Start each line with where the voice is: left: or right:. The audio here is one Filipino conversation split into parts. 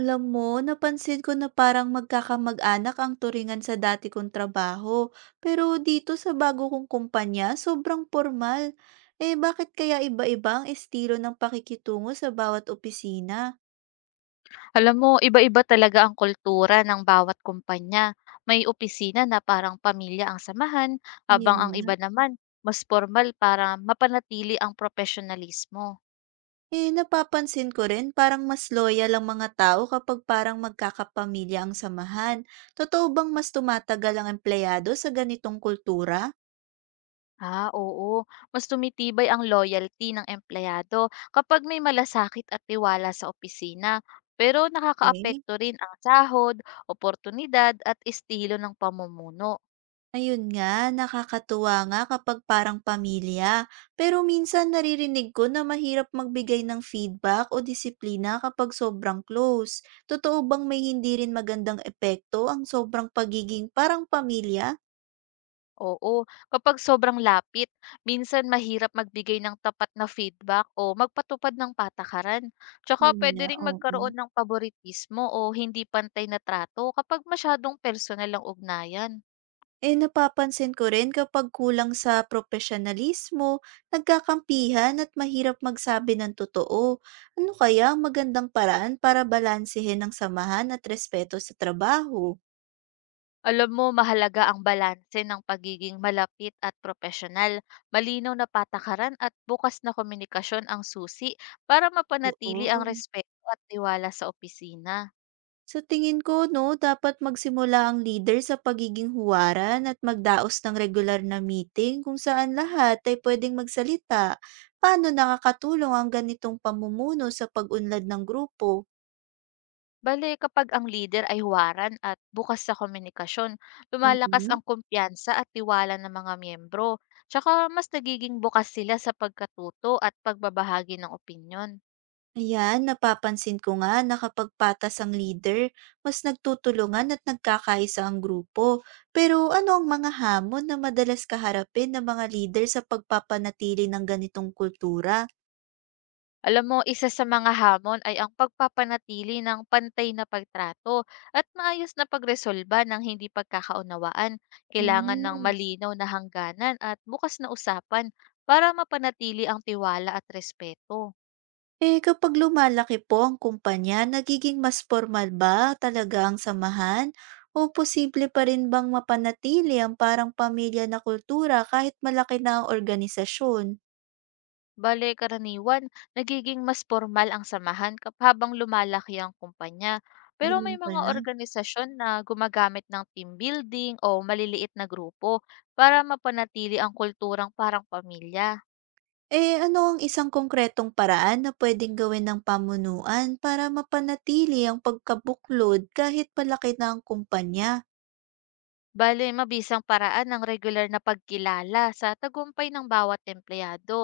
right: Alam mo, napansin ko na parang magkakamag-anak ang turingan sa dati kong trabaho. Pero dito sa bago kong kumpanya, sobrang formal. Eh bakit kaya iba-iba ang estilo ng pakikitungo sa bawat opisina?
left: Alam mo, iba-iba talaga ang kultura ng bawat kumpanya. May opisina na parang pamilya ang samahan,
right: Yun
left: habang ang
right: nga.
left: iba naman, mas formal para mapanatili ang profesionalismo.
right: Eh napapansin ko rin parang mas loyal ang mga tao kapag parang magkakapamilya ang samahan. Totoo bang mas tumatagal ang empleyado sa ganitong kultura?
left: Ah, oo. Mas tumitibay ang loyalty ng empleyado kapag may malasakit at tiwala sa opisina. Pero
right: Eh?
left: nakakaapekto rin ang sahod, oportunidad at estilo ng pamumuno.
right: Ayun nga, nakakatuwa nga kapag parang pamilya. Pero minsan naririnig ko na mahirap magbigay ng feedback o disiplina kapag sobrang close. Totoo bang may hindi rin magandang epekto ang sobrang pagiging parang pamilya?
left: Oo, kapag sobrang lapit, minsan mahirap magbigay ng tapat na feedback o magpatupad ng patakaran. Tsaka
right: Yun
left: pwede
right: nga,
left: ring
right: oo.
left: magkaroon ng paboritismo o hindi pantay na trato kapag masyadong personal ang ugnayan.
right: Eh napapansin ko rin kapag kulang sa profesionalismo, nagkakampihan at mahirap magsabi ng totoo. Ano kaya ang magandang paraan para balansehin ang samahan at respeto sa trabaho?
left: Alam mo, mahalaga ang balanse ng pagiging malapit at profesional, malinaw na patakaran at bukas na komunikasyon ang susi para mapanatili ang
right: Oo.
left: respeto at tiwala sa opisina.
right: Sa tingin ko 'no, dapat magsimula ang leader sa pagiging huwaran at magdaos ng regular na meeting kung saan lahat ay pwedeng magsalita. Paano nakakatulong ang ganitong pamumuno sa pag-unlad ng grupo?
left: Bale kapag ang leader ay huwaran at bukas sa komunikasyon, lumalakas
right: Mm.
left: ang kumpiyansa at tiwala ng mga miyembro. Tsaka mas nagiging bukas sila sa pagkatuto at pagbabahagi ng opinyon.
right: Ayan, napapansin ko nga na kapag patas ang leader, mas nagtutulungan at nagkakaisa ang grupo. Pero ano ang mga hamon na madalas kaharapin ng mga leader sa pagpapanatili ng ganitong kultura?
left: Alam mo, isa sa mga hamon ay ang pagpapanatili ng pantay na pagtrato at maayos na pagresolba ng hindi pagkakaunawaan. Kailangan ng
right: Hmm.
left: malinaw na hangganan at bukas na usapan para mapanatili ang tiwala at respeto.
right: Eh, kapag lumalaki po ang kumpanya, nagiging mas formal ba talaga ang samahan? O posible pa rin bang mapanatili ang parang pamilya na kultura kahit malaki na ang organisasyon?
left: Bale, karaniwan, nagiging mas formal ang samahan kap habang lumalaki ang kumpanya. Pero may
right: Ganun
left: mga
right: pala.
left: organisasyon na gumagamit ng team building o maliliit na grupo para mapanatili ang kulturang parang pamilya.
right: Eh, ano ang isang konkretong paraan na pwedeng gawin ng pamunuan para mapanatili ang pagkabuklod kahit malaki na ang kumpanya?
left: Bale, mabisang paraan ng regular na pagkilala sa tagumpay ng bawat empleyado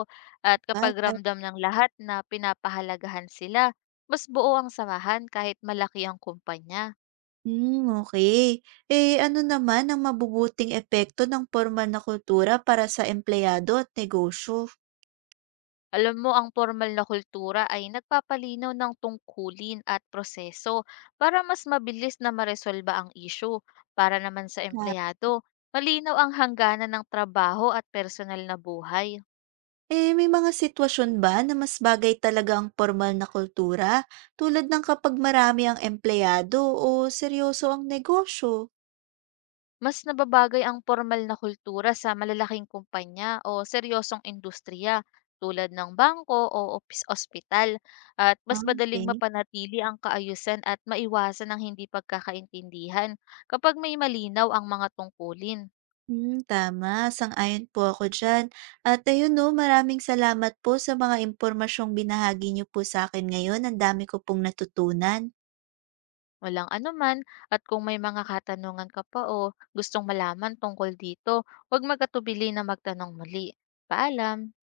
left: at kapag
right: Bagay.
left: ramdam ng lahat na pinapahalagahan sila, mas buo ang samahan kahit malaki ang kumpanya.
right: Hmm, okay. Eh, ano naman ang mabubuting epekto ng formal na kultura para sa empleyado at negosyo?
left: Alam mo, ang formal na kultura ay nagpapalinaw ng tungkulin at proseso para mas mabilis na maresolba ang issue. Para naman sa
right: Na
left: empleyado, malinaw ang hangganan ng trabaho at personal na buhay.
right: eh, may mga sitwasyon ba na mas bagay talaga ang pormal na kultura tulad ng kapag marami ang empleyado o seryoso ang negosyo?
left: Mas nababagay ang formal na kultura sa malalaking kumpanya o seryosong industriya tulad ng bangko o ospital at
right: Ah,
left: mas madaling
right: okay.
left: mapanatili ang kaayusan at maiwasan ang hindi pagkakaintindihan kapag may malinaw ang mga tungkulin.
right: Hmm, tama, sang-ayon po ako diyan. At ayun 'no, maraming salamat po sa mga impormasyong binahagi niyo po sa akin ngayon, ang dami ko pong natutunan.
left: Walang anuman at kung may mga katanungan ka pa o gustong malaman tungkol dito, huwag magatubili na magtanong muli. Paalam!